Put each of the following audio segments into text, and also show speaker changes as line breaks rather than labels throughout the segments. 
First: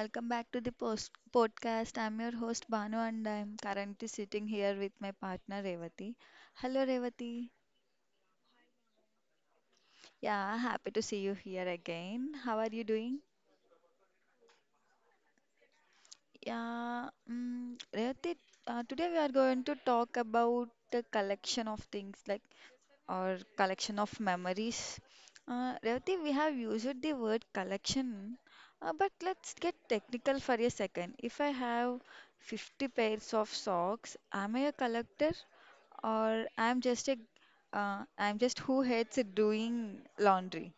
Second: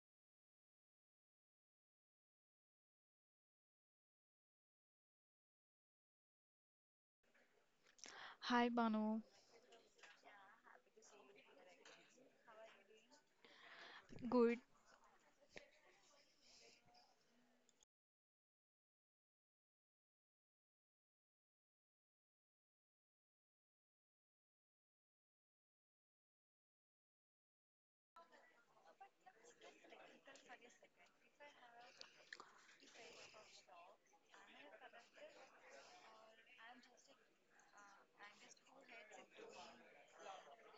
welcome back to the podcast. I'm your host Banu, and I'm currently sitting here with my partner Revati. Hello Revati.
Hi Banu,
Yeah, happy to see you here again. How are you doing?
good.
Yeah, Revati, today we are going to talk about the collection of things, or collection of memories. Revati, we have used the word collection, but let's get technical for a second. If I have 50 pairs of socks, am I a collector, or I'm just a I'm just who hates doing laundry?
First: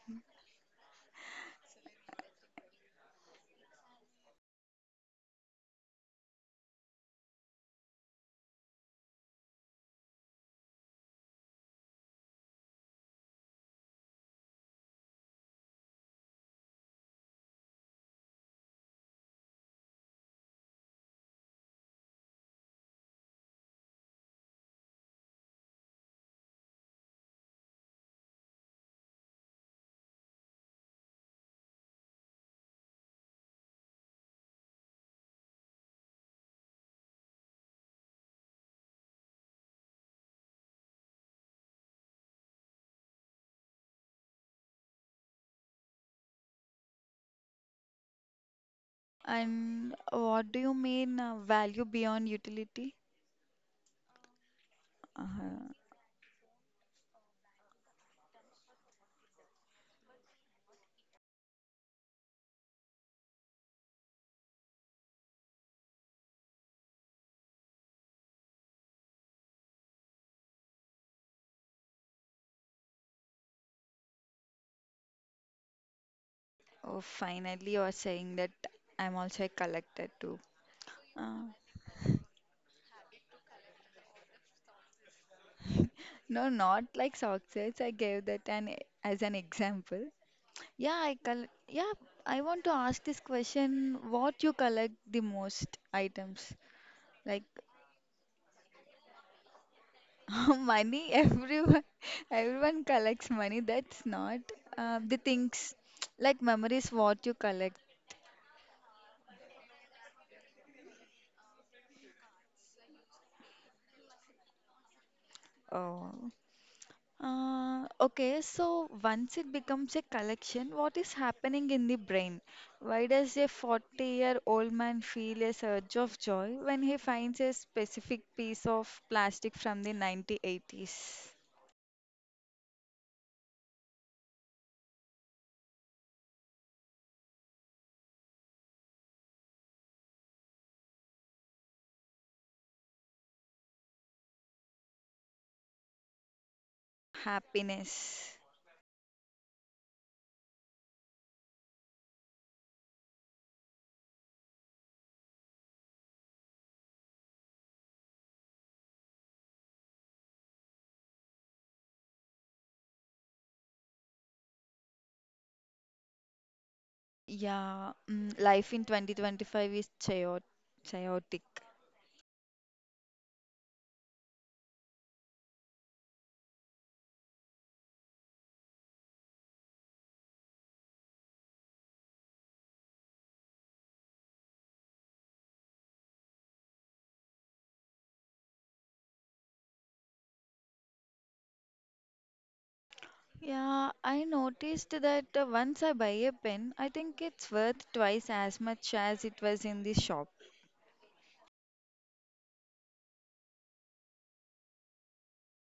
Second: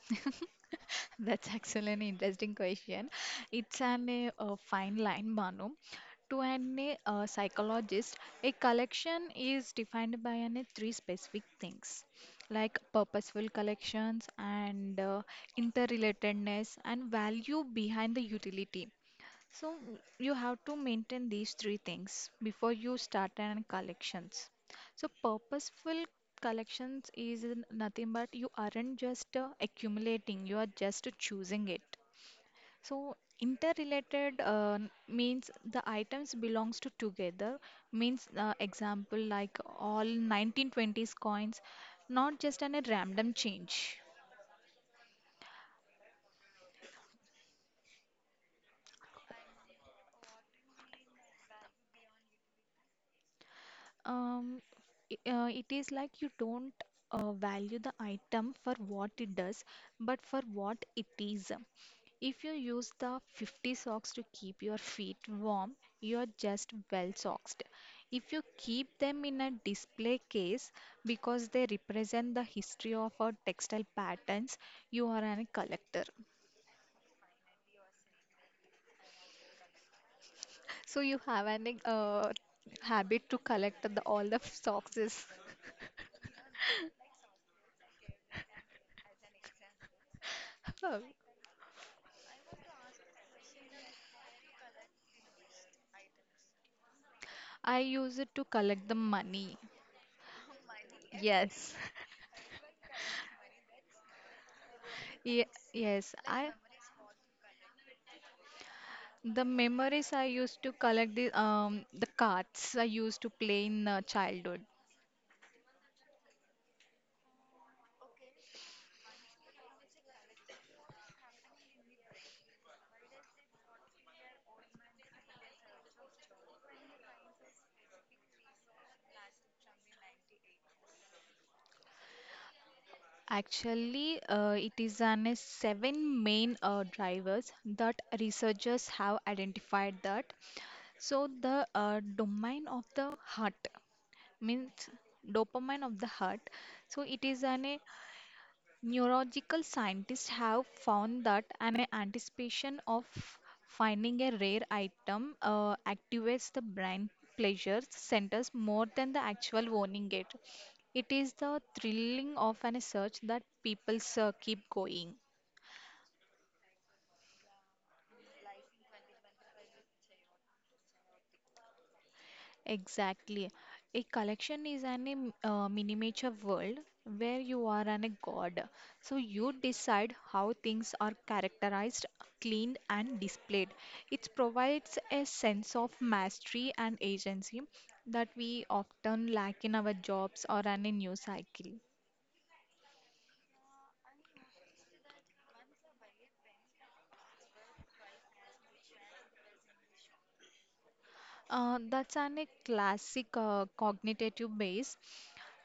That's excellent, interesting question. It's an a, fine line, Banu. To an a, psychologist, a collection is defined by three specific things, like purposeful collections and interrelatedness and value behind the utility. So you have to maintain these three things before you start an collections. So purposeful collections is nothing but you aren't just accumulating, you are just choosing it. So interrelated means the items belongs to together means example like all 1920s coins, not just on a random change.
And what do you mean value beyond utility?
Um,
Uh-huh.
it is like you don't value the item for what it does, but for what it is. If you use the 50 socks to keep your feet warm, you are just well socked. If you keep them in a display case because they represent the history of our textile patterns, you are a collector.
Oh, finally, you're saying that I'm also a collector too.
So you
Uh,
have an habit to collect the, all the socks.
no, not like success. I gave that as an example. Yeah, I col yeah, I want to ask this question. What you collect the most items? Like
I use it to collect the money.
money,
Yes.
everyone everyone collects money. That's not the
Ye-
things
yes.
like
I
memories what you collect.
the memories I used to collect the cards I used to play in childhood.
Oh. Okay, so once it becomes a collection, what is happening in the brain? Why does a 40-year-old man feel a surge of joy when he finds a specific piece of plastic from the 1980s?
Actually, it is an seven main drivers that researchers have identified that. So the domain of the heart means dopamine of the heart. So it is an
Happiness.
Neurological scientists have found that an anticipation of finding a rare item activates the brain pleasure centers more than the actual owning it. It is the thrilling of an search that people keep going.
Yeah, mm, life in 2025 is chaotic.
Exactly. A collection is an im- miniature world where you are an a god. So you decide how things are characterized, cleaned, and displayed. It provides a sense of mastery and agency that we often lack in our jobs or an in news cycle.
Yeah, I noticed that once I buy a pen, I think it's worth twice as much as it was in the shop.
That's an a classic cognitive base.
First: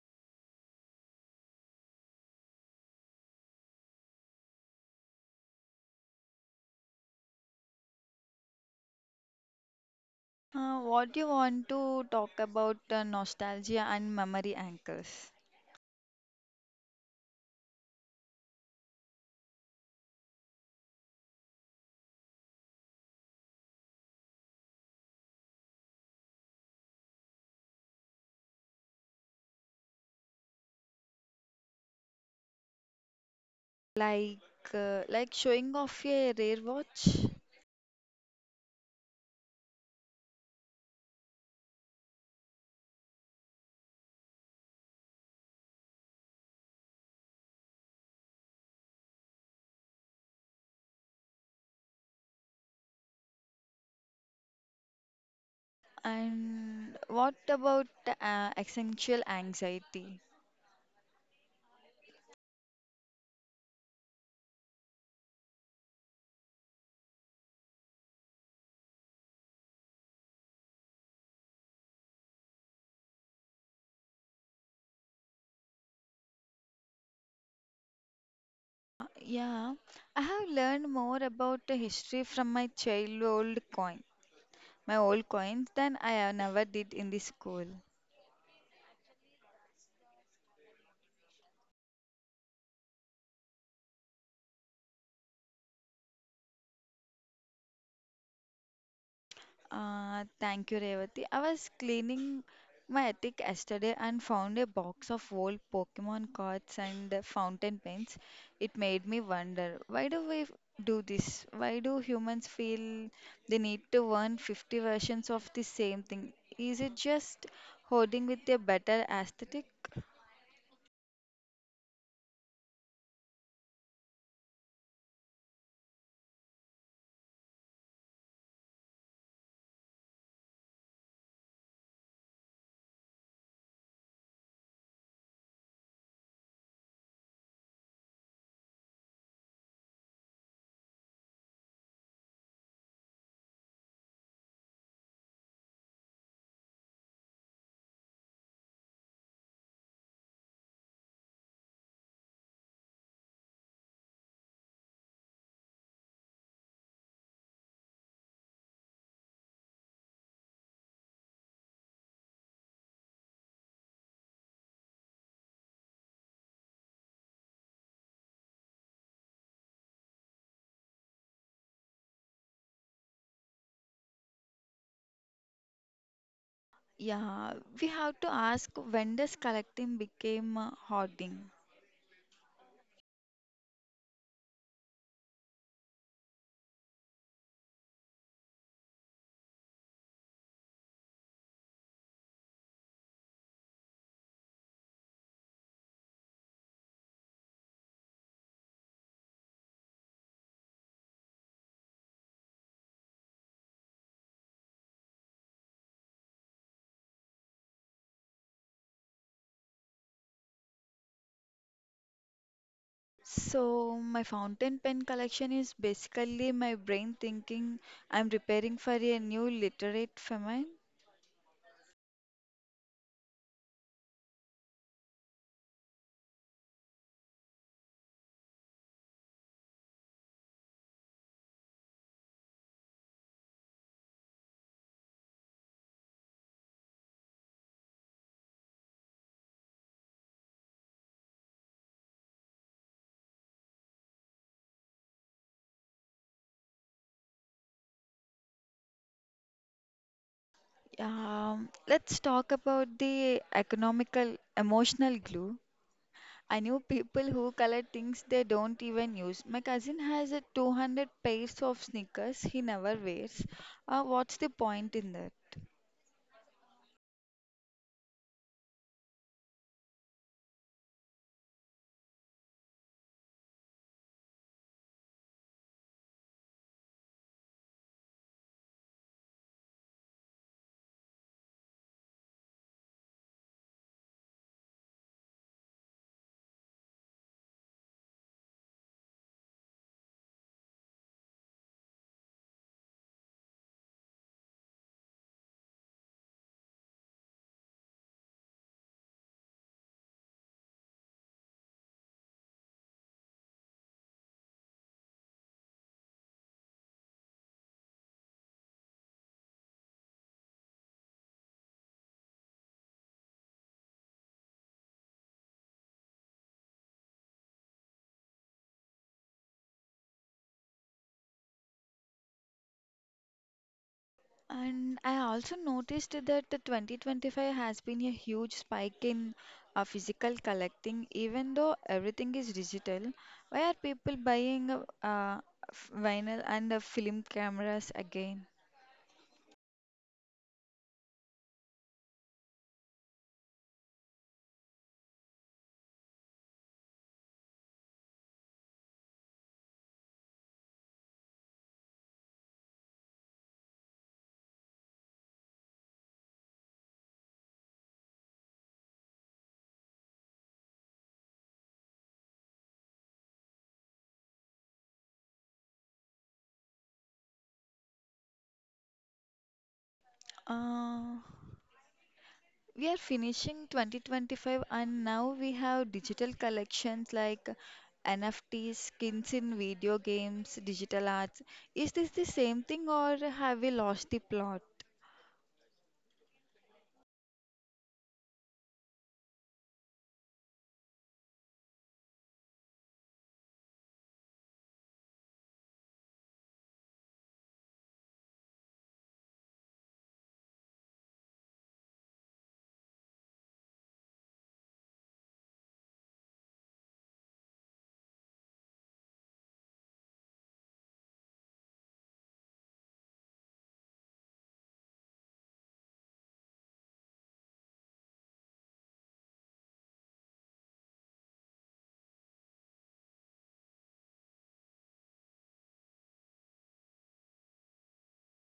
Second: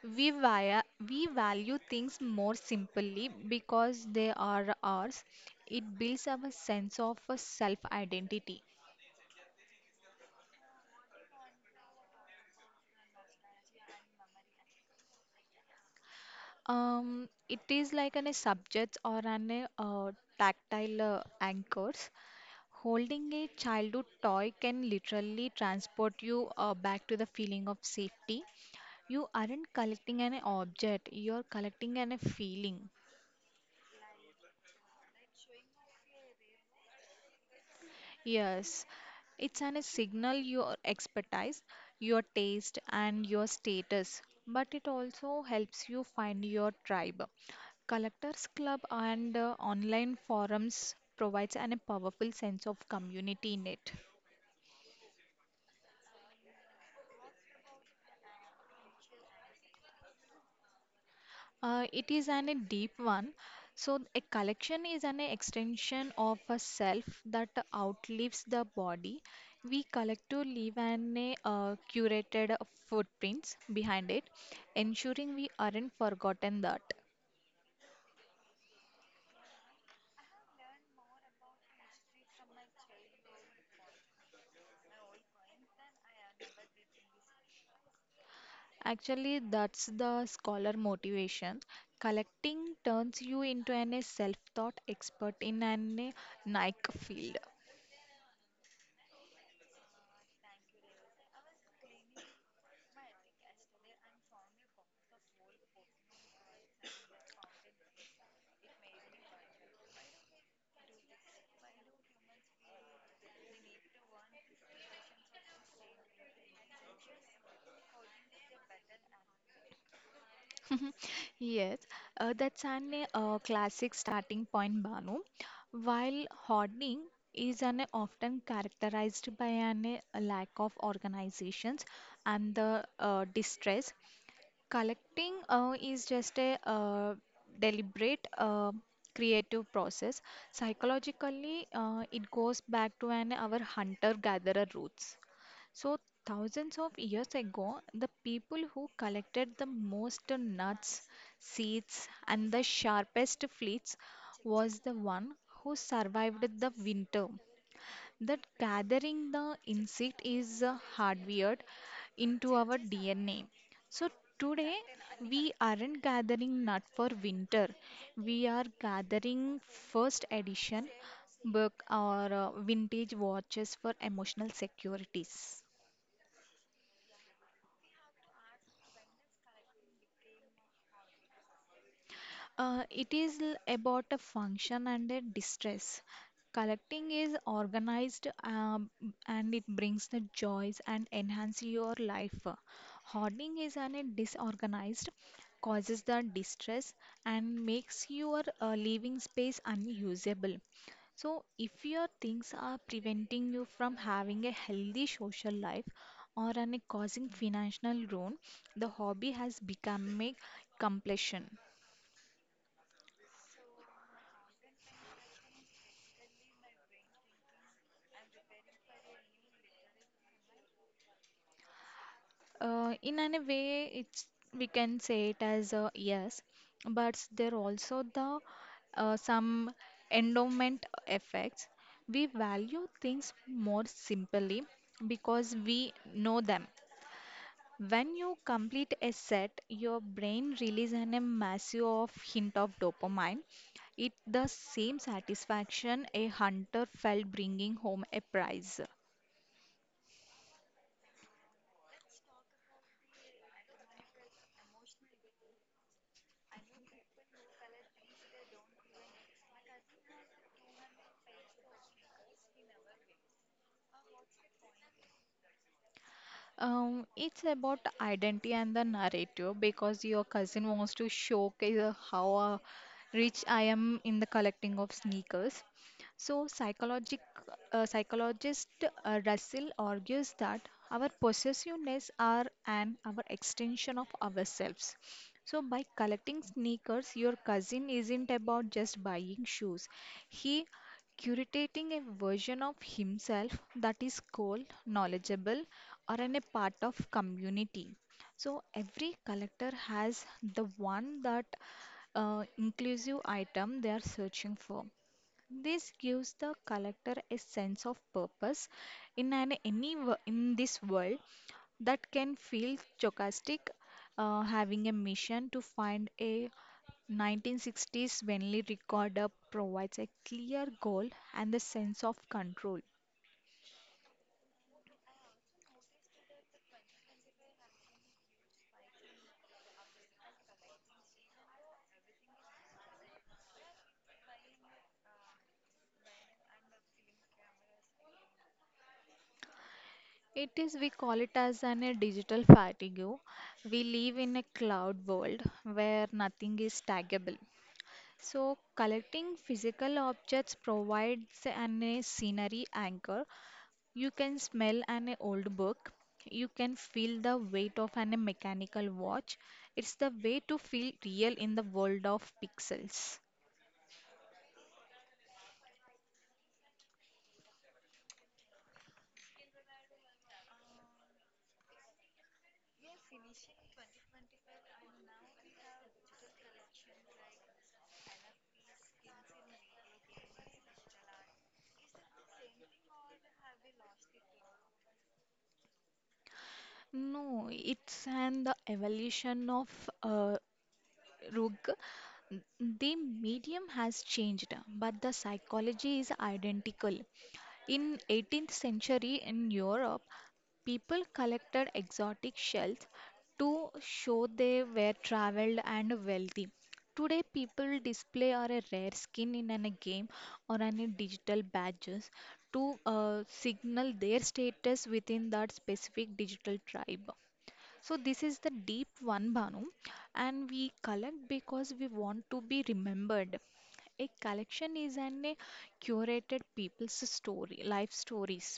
We, via, we value things more simply because they are ours. It builds up a sense of a self-identity.
What do you want to talk about nostalgia and memory anchors?
It is like an a subject or an a, tactile anchors. Holding a childhood toy can literally transport you back to the feeling of safety. You aren't collecting an object, you're collecting an a feeling.
Like like showing off a rare watch?
Yes, it's an, a signal your expertise, your taste, and your status, but it also helps you find your tribe. Collectors Club and online forums provides an, a powerful sense of community in it.
And what about existential anxiety?
It is an, a deep one. So, a collection is an extension of a self that outlives the body. We collect to leave an a, curated footprints behind it, ensuring we aren't forgotten that.
Yeah, I have learned more about the history from my childhood coin, my old coins than I have never did in the school.
Actually, that's the scholar motivation. Collecting turns you into an a self-taught expert in an a Nike field.
Thank you, Revati. I was cleaning my attic yesterday and found a box of old Pokemon cards and fountain pens. It made me wonder, why do do this? Why do humans feel they need to learn 50 versions of the same thing? Is it just hoarding with a better aesthetic?
Mhm. Yes, that's an classic starting point, Banu. While hoarding is an often characterized by an a lack of organizations and the distress, collecting is just a deliberate creative process. Psychologically, it goes back to an our hunter-gatherer roots. So, thousands of years ago, the people who collected the most nuts, seeds, and the sharpest fleets was the one who survived the winter. That gathering the insect is hardwired into our DNA. So, today we aren't gathering nut for winter, we are gathering first edition book or vintage watches for emotional securities.
Yeah, we have to ask, when does collecting became hoarding?
It is about a function and a distress. Collecting is organized and it brings the joys and enhance your life. Hoarding is an a disorganized, causes the distress and makes your living space unusable. So, if your things are preventing you from having a healthy social life or an, causing financial ruin, the hobby has become a completion.
So, my fountain pen collection is basically my brain thinking I'm preparing for a new literate famine.
In a way, it's we can say it as a yes, but there also the some endowment effects. We value things more simply because we know them. When you complete a set, your brain releases a massive of hint of dopamine. It the same satisfaction a hunter felt bringing home a prize.
Let's talk about the economical, emotional glue. I know people who color things they don't even use. My cousin has a 200 pairs of sneakers he never wears. What's the point in that?
It's about identity and the narrative because your cousin wants to showcase how rich I am in the collecting of sneakers. So, psychologist Russell argues that our possessiveness are an our extension of ourselves. So, by collecting sneakers, your cousin isn't about just buying shoes. He curating a version of himself that is cool, knowledgeable, are in a part of community. So every collector has the one that inclusive item they are searching for. This gives the collector a sense of purpose in an in this world that can feel stochastic, having a mission to find a 1960s Bentley recorder provides a clear goal and the sense of control.
And I also noticed that the 2025 has been a huge spike in physical collecting, even though everything is digital. Why are people buying vinyl and film cameras again?
It is, we call it as an a digital fatigue. We live in a cloud world where nothing is taggable. So, collecting physical objects provides an a scenery anchor. You can smell an old book. You can feel the weight of an mechanical watch. It's the way to feel real in the world of pixels.
Uh, we are finishing 2025 and now we have digital collections like NFTs, skins in video games, digital arts. Is this the same thing, or have we lost the plot?
No, it's an the evolution of Rug, the medium has changed, but the psychology is identical. In 18th century in Europe, people collected exotic shells to show they were traveled and wealthy. Today, people display or a rare skin in a game or any digital badges to signal their status within that specific digital tribe. So this is the deep one, Bhanu, and we collect because we want to be remembered. A collection is an a curated people's story, life stories.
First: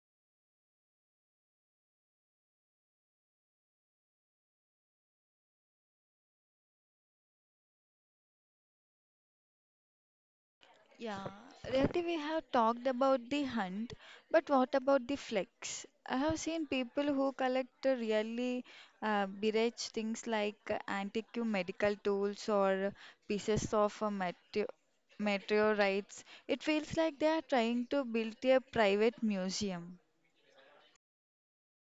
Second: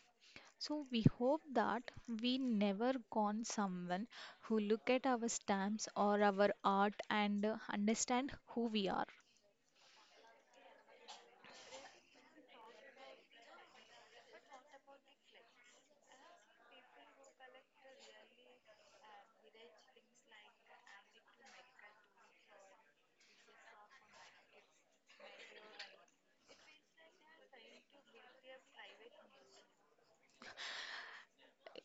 So we hope that we never gone someone who look at our stamps or our art and understand who we are.
Yeah, Rati, we have talked about the hunt, but what about the flex? I have seen people who collect really bereft things like antique medical tools, or pieces of meteorites. It feels like they are trying to build a private museum.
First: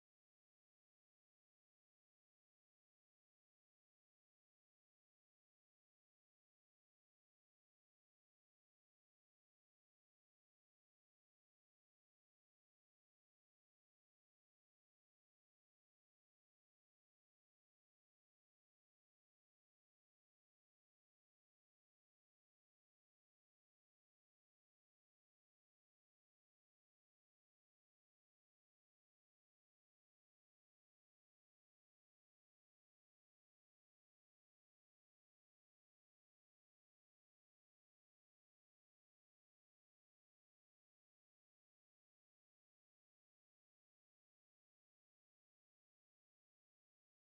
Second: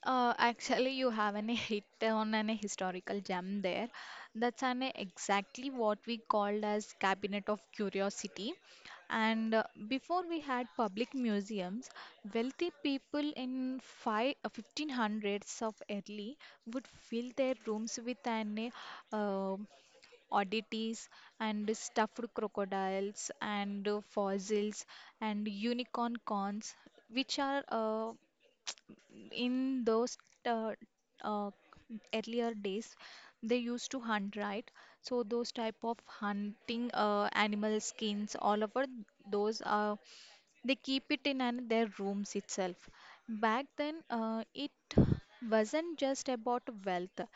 Actually, you have an hit on an historical gem there. That's an exactly what we called as cabinet of curiosity. And before we had public museums, wealthy people in 1500s of early would fill their rooms with an uh, oddities and stuffed crocodiles and fossils and unicorn corns, which are in those uh, uh, earlier days they used to hunt right so those type of hunting animal skins all over those are they keep it in an, their rooms itself back then it wasn't just about wealth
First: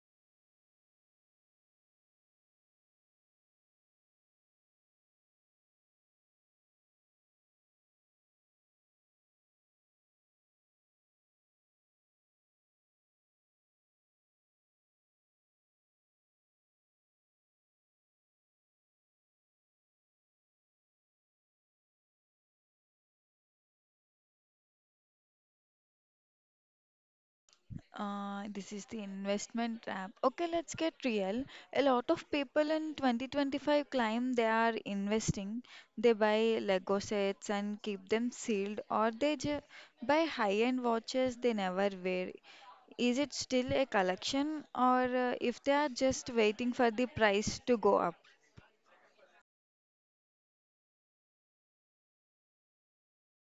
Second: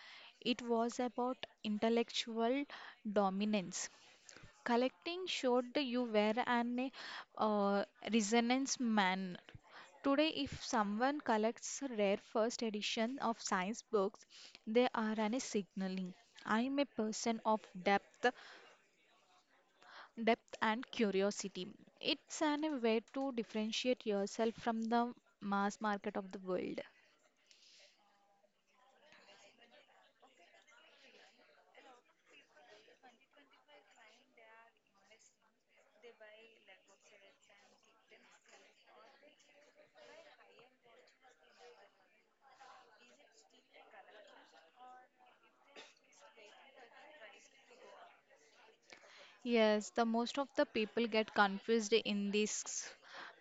it was about intellectual dominance collecting showed you were an uh, resonance man. Today, if someone collects rare first edition of science books, they are an signaling. I am a person of depth and curiosity. It's an way to differentiate yourself from the mass market of the world.
This is the investment trap. Okay, let's get real. A lot of people in 2025 claim they are investing. They buy Lego sets and keep them sealed, or buy high-end watches they never wear. Is it still a collection, or if they are just waiting for the price to go up?
Yes, the most of the people get confused in this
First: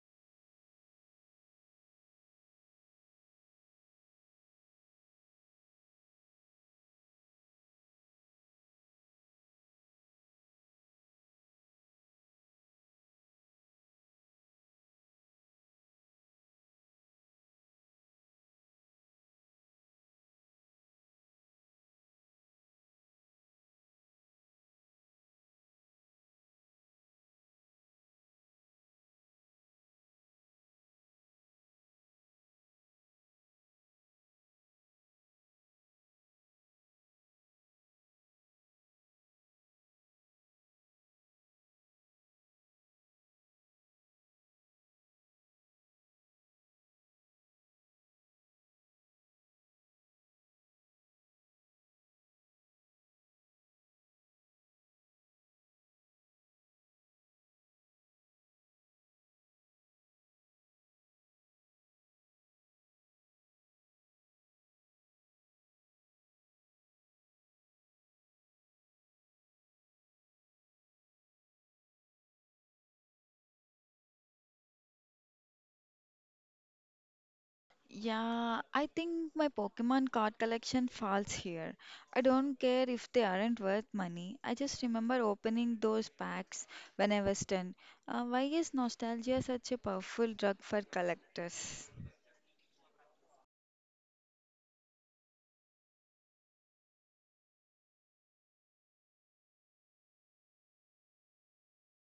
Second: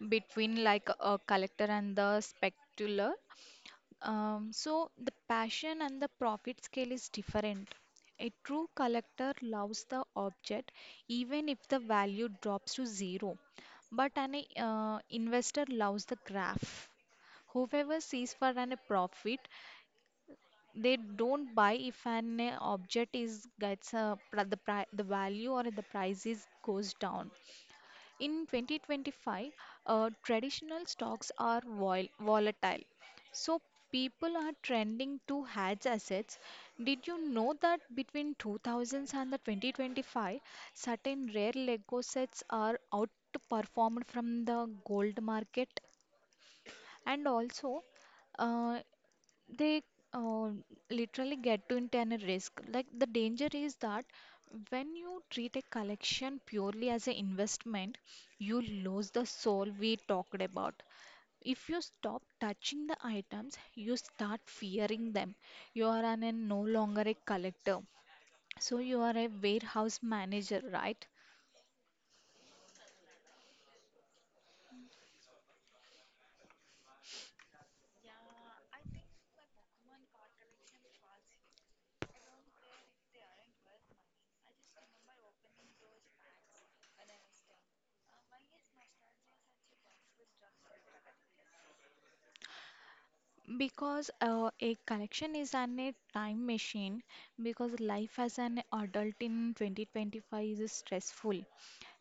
between like a collector and the specular. So the passion and the profit scale is different. A true collector loves the object even if the value drops to zero, but an investor loves the graph. Whoever sees for an profit, they don't buy if an object is gets the value or the price is goes down. In 2025, traditional stocks are volatile, so people are trending to hedge assets. Did you know that between 2000s and the 2025, certain rare Lego sets are outperformed from the gold market? And also, uh, they uh, literally get to internal risk. Like the danger is that when you treat a collection purely as an investment, you lose the soul we talked about. If you stop touching the items, you start fearing them. You are an no longer a collector. So you are a warehouse manager, right?
Yeah, I think my Pokemon card collection falls here. I don't care if they aren't worth money. I just remember opening those packs when I was 10. Why is nostalgia such a powerful drug for collectors?
Because a collection is an a time machine because life as an adult in 2025 is stressful.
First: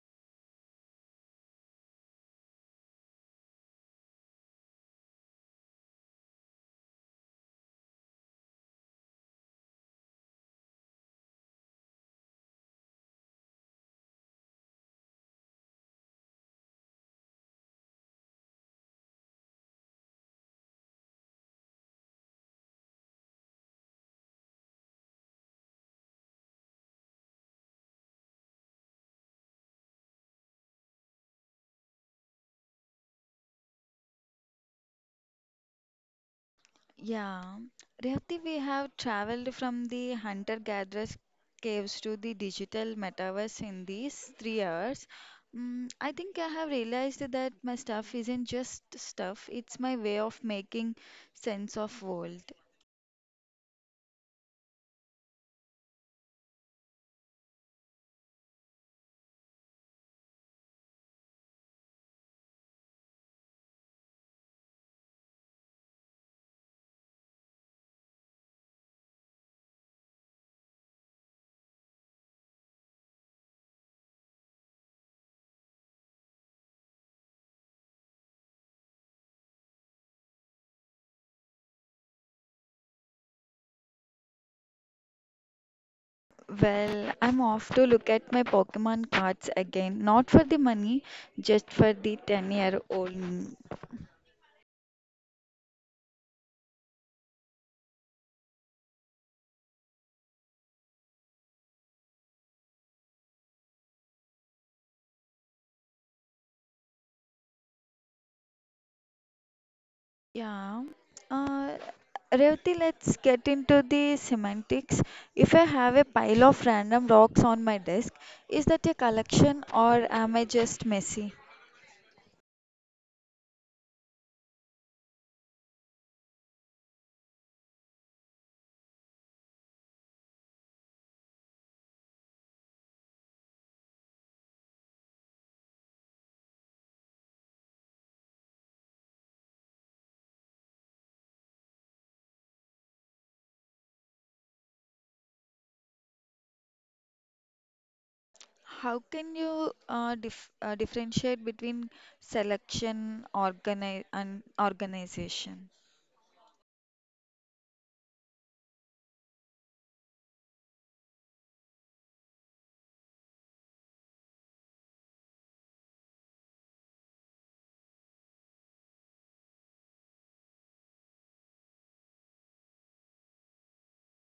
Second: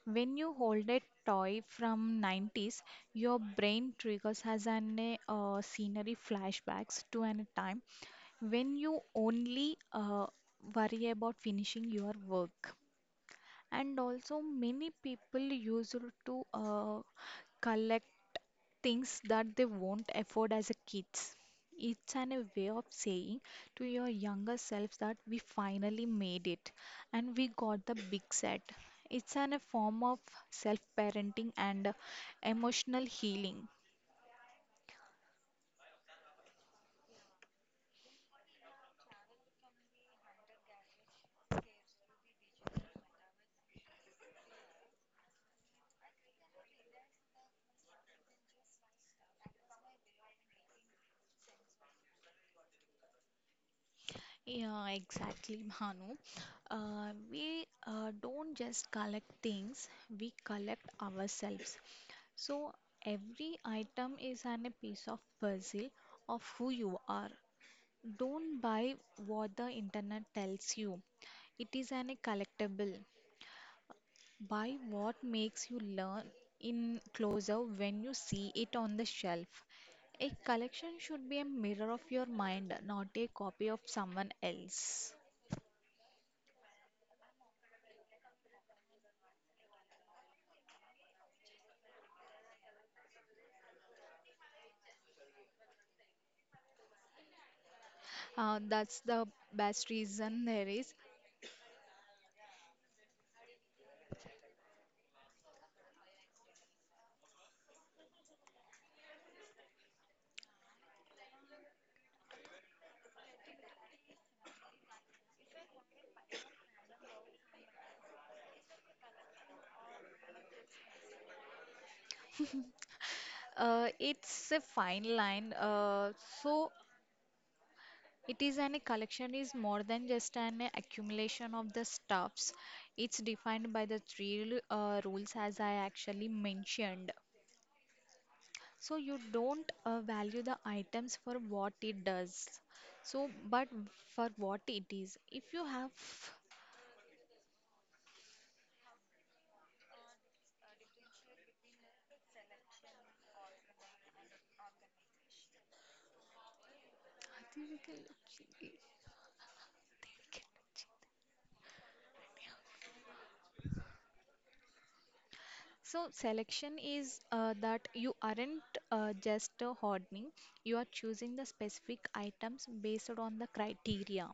When you hold a toy from 90s, your brain triggers as an scenery flashbacks to an time when you only worry about finishing your work, and also many people used to collect things that they won't afford as a kids. It's an a way of saying to your younger selves that we finally made it and we got the big set. It's an a form of self parenting and emotional healing.
Yeah, Rehati, we have traveled from the hunter-gatherers caves to the digital metaverse in these 3 hours. Mm, I think I have realized that my stuff isn't just stuff, it's my way of making sense of world.
Yeah, exactly, Bhanu. We don't just collect things, we collect ourselves. So every item is an, a piece of puzzle of who you are. Don't buy what the internet tells you. It is an, a collectible. Buy what makes you learn in closer when you see it on the shelf. A collection should be a mirror of your mind, not a copy of someone else.
Well, I'm off to look at my Pokemon cards again. Not for the money, just for the 10-year-old me.
That's the best reason there is.
Yeah. Uh, Revati, let's get into the semantics. If I have a pile of random rocks on my desk, is that a collection, or am I just messy?
It's a fine line. So it is an a collection is more than just an accumulation of the stuffs. It's defined by the three rules as I actually mentioned. So you don't value the items for what it does. So, but for what it is. If you have,
How can you differentiate between selection, organization?
so selection is that you aren't just hoarding, you are choosing the specific items based on the criteria.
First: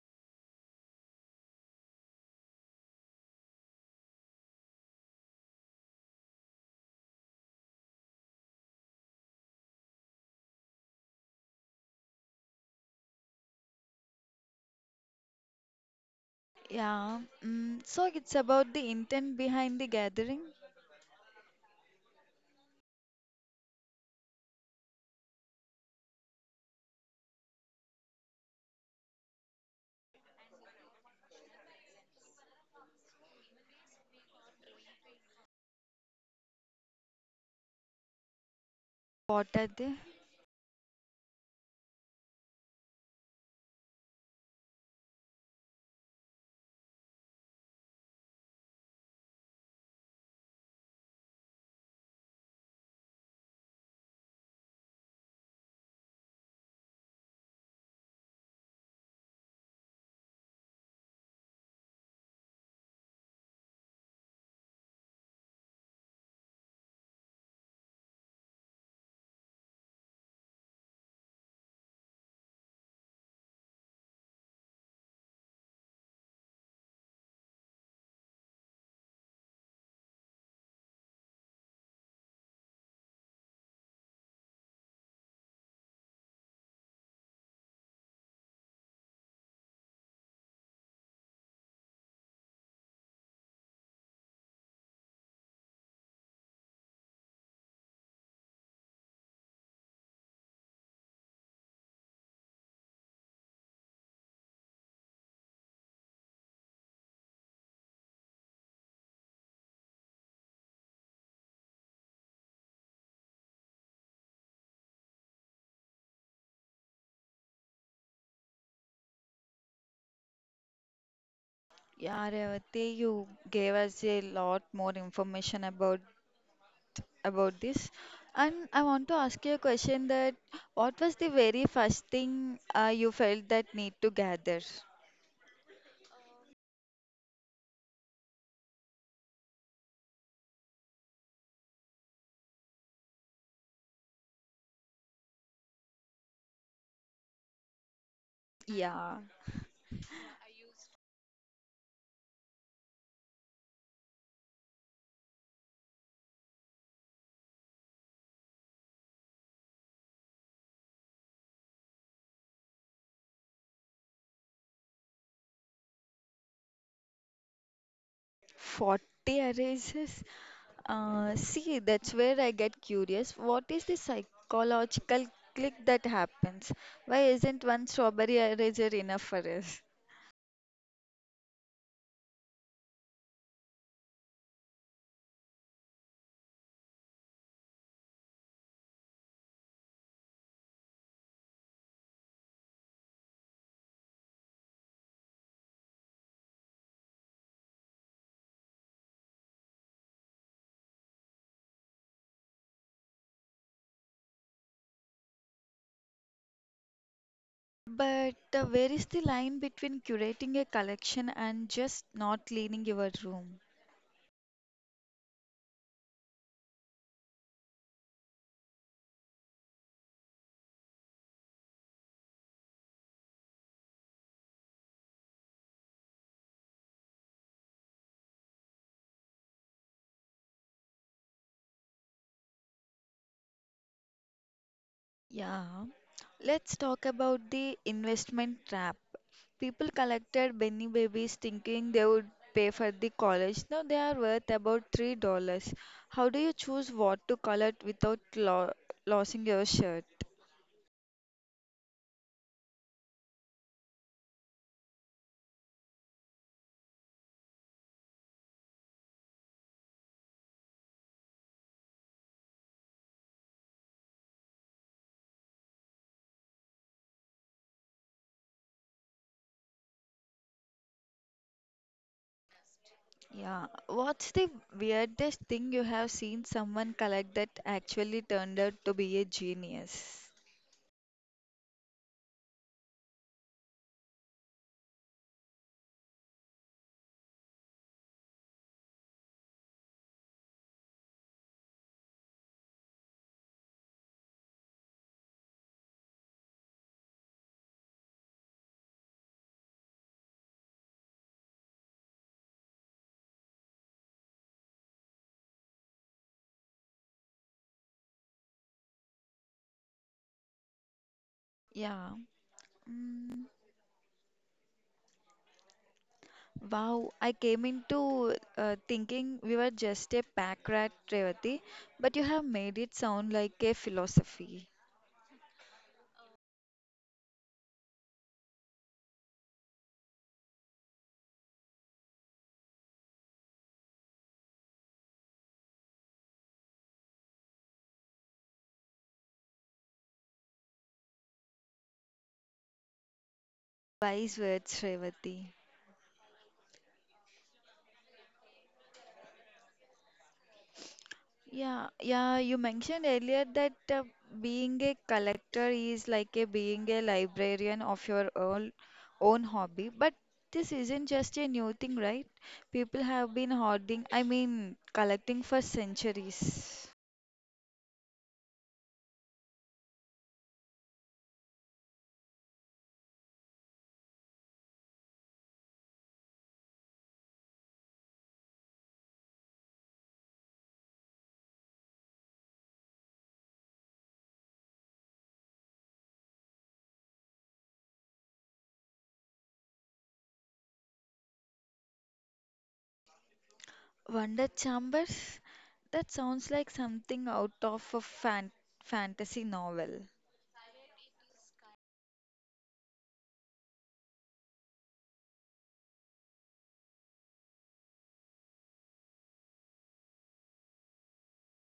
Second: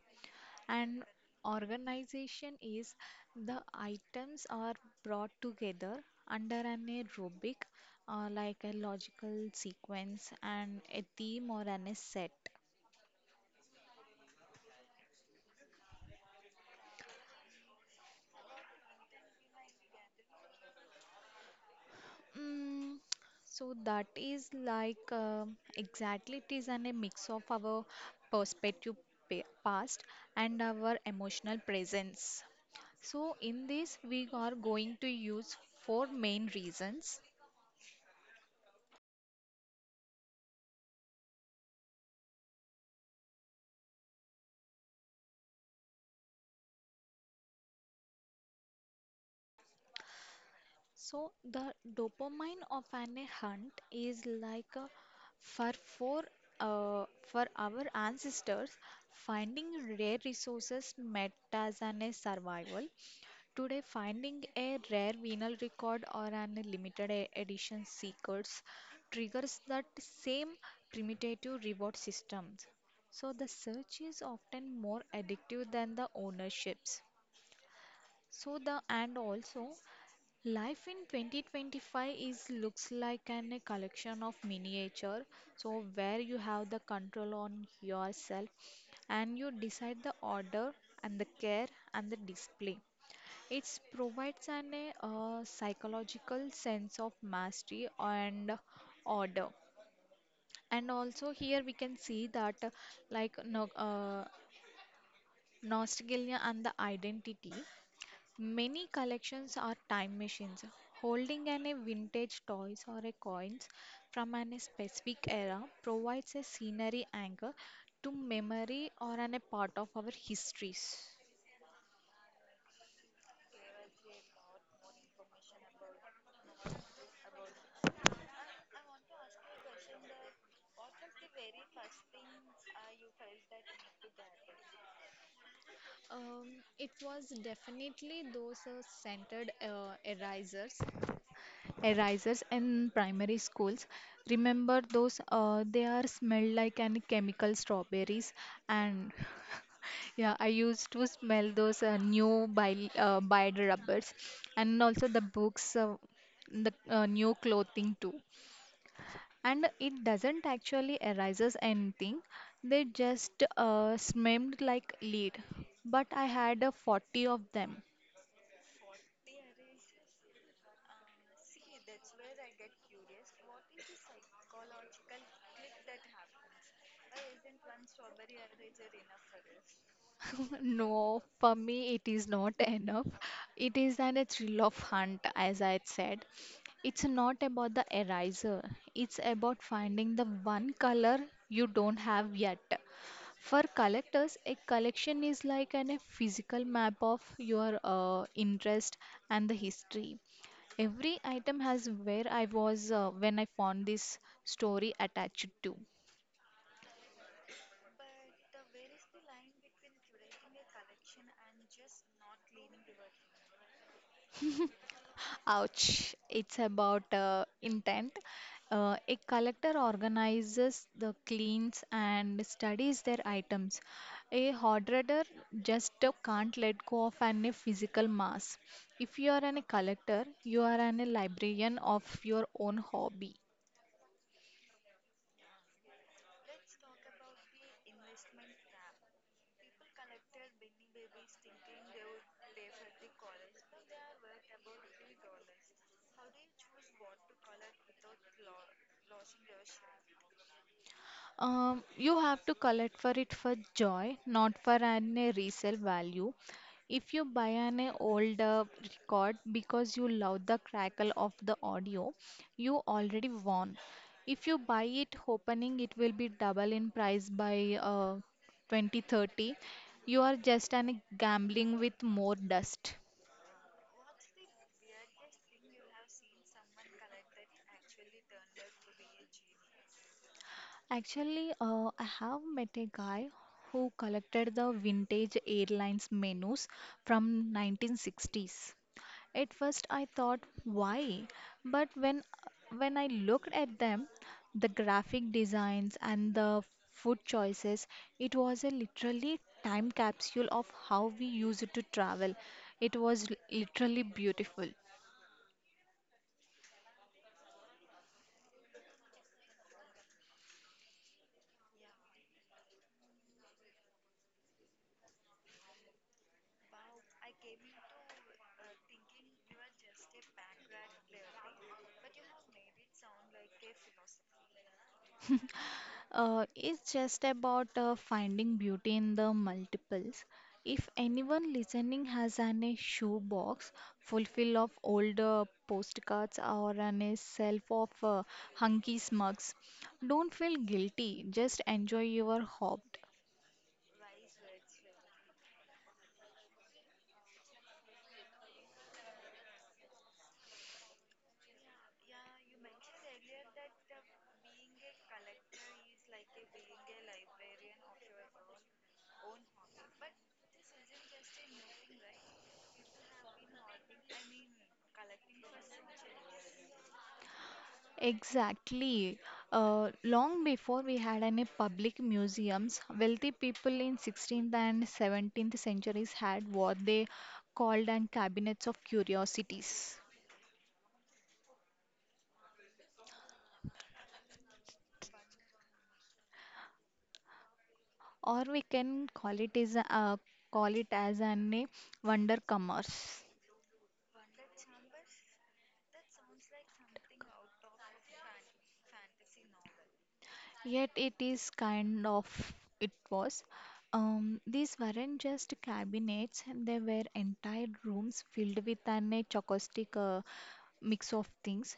And organization is the items are brought together under an aerobic, like a logical sequence and a theme or an a set.
Yeah, mm, so it's about the intent behind the gathering.
Mm, so that is like exactly it is an, a mix of our perspective past and our emotional presence. So in this we are going to use four main reasons.
What are they?
So the dopamine of an a hunt is like a, for four for our ancestors finding rare resources meant as an a survival. Today, finding a rare vinyl record or an limited edition secrets triggers that same primitive reward systems. So the search is often more addictive than the ownerships. So the and also life in 2025 is looks like an a collection of miniature. So where you have the control on yourself and you decide the order and the care and the display. It provides an psychological sense of mastery and order. And also here we can see that like no, nostalgia and the identity. Many collections are time machines holding an a vintage toys or a coins from an a specific era provides a scenery anchor to memory or an a part of our histories.
Yeah, Revati, you gave us a lot more information about this. And I want to ask you a question that, what was the very first thing you felt that need to gather?
Um, it was definitely those centered erasers in primary schools. Remember those? They are smelled like any chemical strawberries, and
Yeah,
yeah, I used to smell those new bi bile rubbers, and also the books, the new clothing too and it doesn't actually arises anything they just smemed like lead but I had 40 of them.
40 arises. See, that's where I get curious. What is the psychological click that happens? Why isn't one strawberry eraser enough for us?
No, for me it is not enough. It is an a thrill of hunt, as I had said. It's not about the eraser. It's about finding the one color you don't have yet. For collectors, a collection is like an, a physical map of your interest and the history. Every item has where I was when I found this story attached to.
But where is the line between curating a collection and just not cleaning your room?
Ouch, it's about intent. A collector organizes the cleans and studies their items. A hoarder just can't let go of any physical mass. If you are an a collector, you are an a librarian of your own hobby.
Yeah. Let's talk about the investment trap. People collected Benny babies thinking they would pay for the college. Now they are worth about $3. How do you choose what to collect without lo losing your shirt?
You have to collect for it for joy, not for an resale value. If you buy an old record because you love the crackle of the audio, you already won. If you buy it hoping it will be double in price by 2030, you are just an gambling with more dust.
Yeah. What's the weirdest thing you have seen someone collect that actually turned out to be a genius?
Actually, I have met a guy who collected the vintage airlines menus from 1960s. At first I thought why, but when I looked at them, the graphic designs and the food choices, it was a literally time capsule of how we used to travel. It was literally beautiful.
Yeah. Mm. Wow, I came into thinking we were just a pack rat, Revati, but you have made it sound like a philosophy.
It's just about finding beauty in the multiples. If anyone listening has an a shoebox full fill of old postcards or an a shelf of hunky smugs, don't feel guilty. Just enjoy your hobby.
Wise words, Revati. Yeah, yeah, you mentioned earlier that being a collector is like a being a librarian of your own hobby, but this isn't just a new thing, right? People have been hoarding, I mean, collecting for centuries.
Exactly. Long before we had any public museums, wealthy people in 16th and 17th centuries had what they called an cabinets of curiosities. Or we can call it is a call it as an a wonder commerce.
Wonder Chambers? That sounds like something out of a fantasy novel.
Yet it is kind of it was. These weren't just cabinets; they were entire rooms filled with an chocolastic mix of things.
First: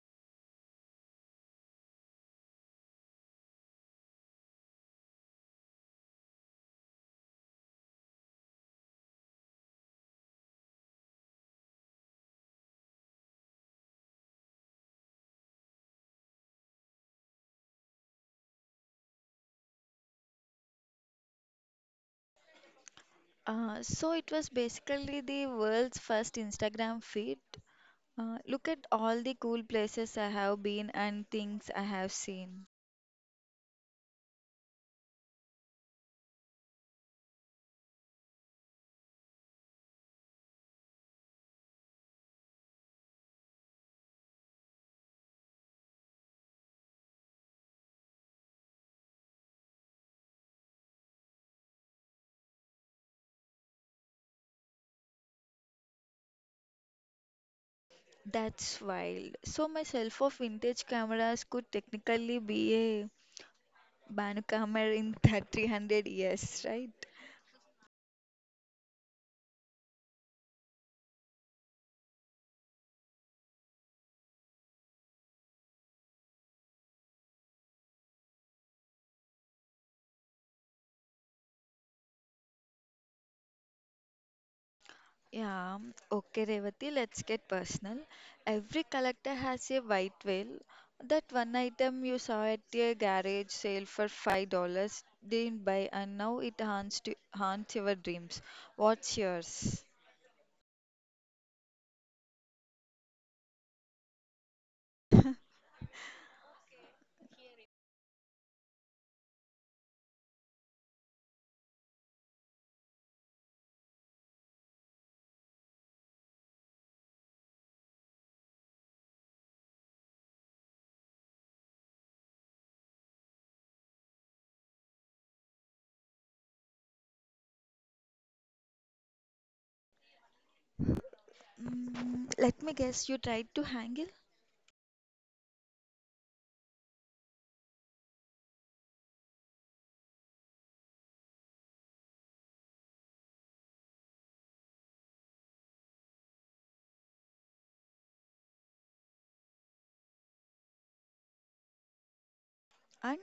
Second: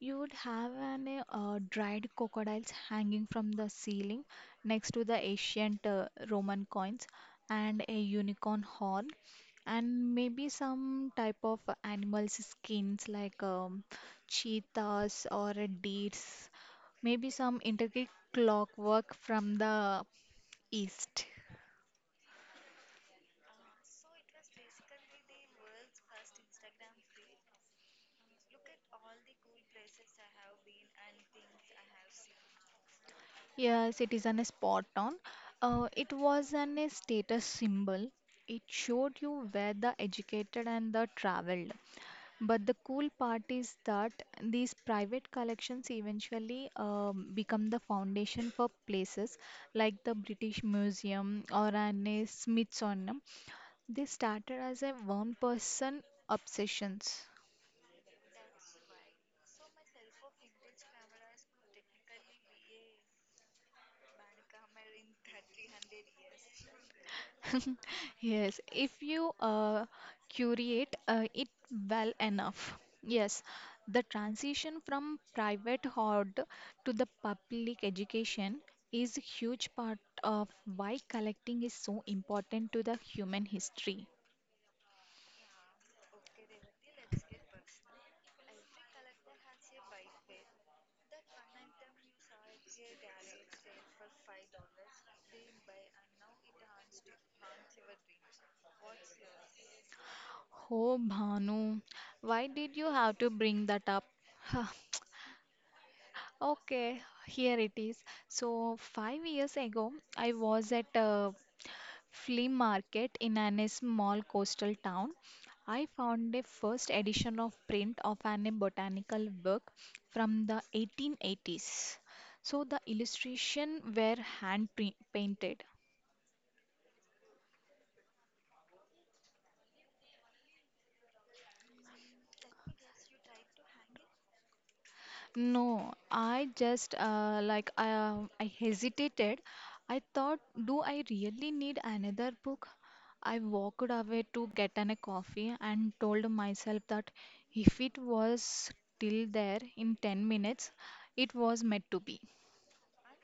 You would have an dried crocodiles hanging from the ceiling next to the ancient Roman coins and a unicorn horn and maybe some type of animals skins like cheetahs or deers. Maybe some intricate clockwork from the east.
So it was basically the world's first Instagram feed. Look at all the cool places I have been and things I have seen.
Yes, it is an spot on. It was an a status symbol. It showed you where the educated and the traveled. But the cool part is that these private collections eventually become the foundation for places like the British Museum or an a Smithsonian. They started as a one person obsessions.
That's wild. So my self-off vintage cameras could technically be a Banu camera in that 300 years, right?
Yes, if you curate it well enough. Yes, the transition from private hoard to the public education is a huge part of why collecting is so important to the human history.
Yeah, okay, Revati, let's get personal. Every collector has a white whale. That one item you saw at a garage sale for $5, didn't buy, and now it haunts your dreams. What's yours?
Oh, Bhanu, why did you have to bring that up? Okay, here it is. So, 5 years ago, I was at a flea market in a small coastal town. I found a first edition of print of an botanical book from the 1880s. So the illustrations were hand painted.
Mm, let me guess, you tried to hang it,
No, I just like I hesitated. I thought, do I really need another book? I walked away to get an, a coffee and told myself that if it was still there in 10 minutes, it was meant to be.
and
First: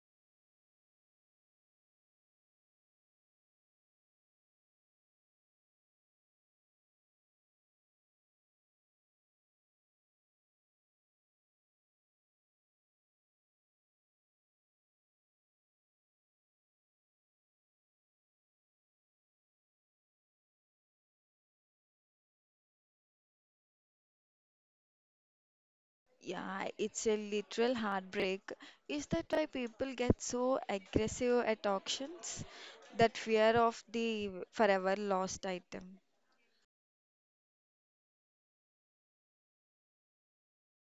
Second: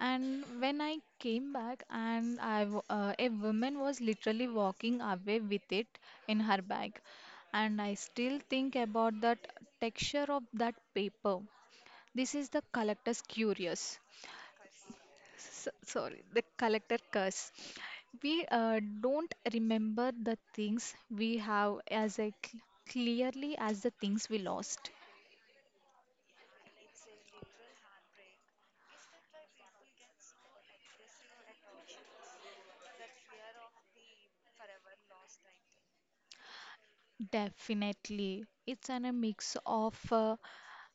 And when I came back, and I, a woman was literally walking away with it in her bag, and I still think about that texture of that paper this is the collector's curious. Sorry, the collector curse. We don't remember the things we have as a clearly as the things we lost.
yeah, it's a literal heartbreak. Is that why people get so aggressive at auctions? That fear of the forever lost item.
Definitely, it's an, a mix of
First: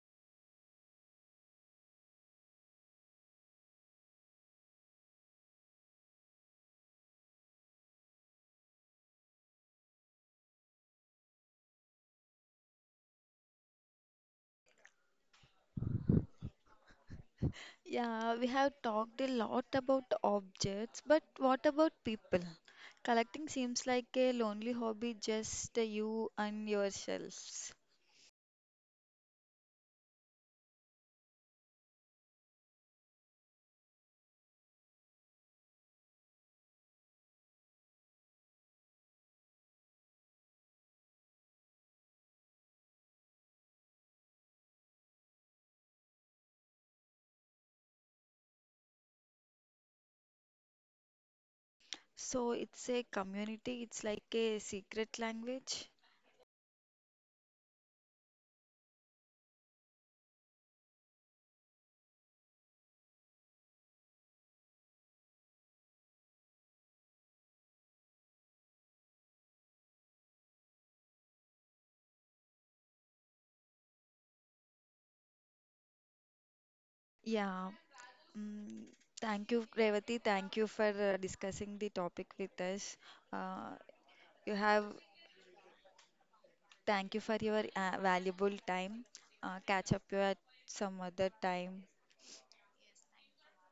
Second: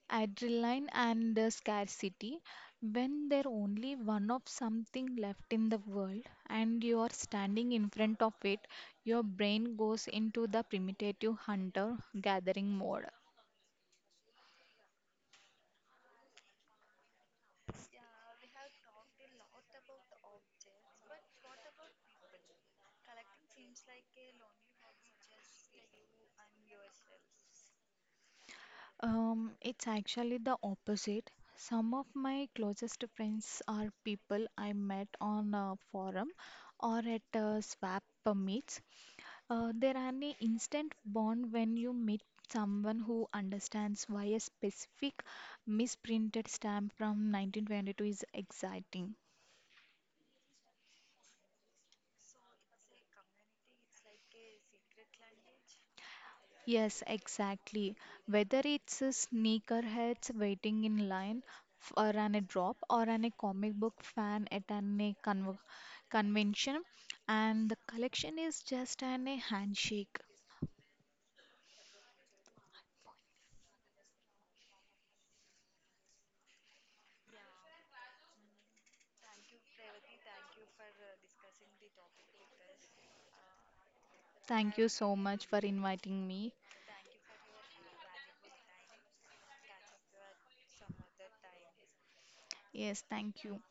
adrenaline and scarcity. When there only one of something left in the world and you are standing in front of it, your brain goes into the primitive hunter gathering mode.
Yeah, we have talked a lot about objects, but what about people? Collecting seems like a lonely hobby, just you and yourselves.
It's actually the opposite. Some of my closest friends are people I met on a forum or at a swap meets. There are an instant bond when you meet someone who understands why a specific misprinted stamp from 1922 is exciting.
So it's a community, it's like a secret language.
Yes, exactly. Whether it's a sneakerheads waiting in line for an a drop or an a comic book fan at an a convention, and the collection is just an a handshake.
Yeah, mm, thank you, Revati. Thank you for discussing the topic with us. Uh, you
Thank
have,
you so much for inviting me.
thank you for your valuable time. Catch up you at some other time.
Yes, thank you.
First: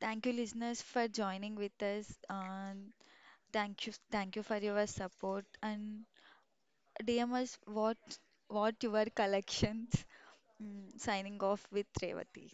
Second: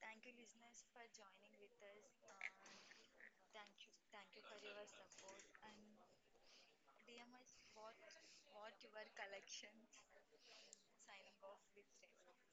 Thank you, listeners, for joining with us. Thank you, thank you for your support, and DM us what your collections. Mm, signing off with Revati.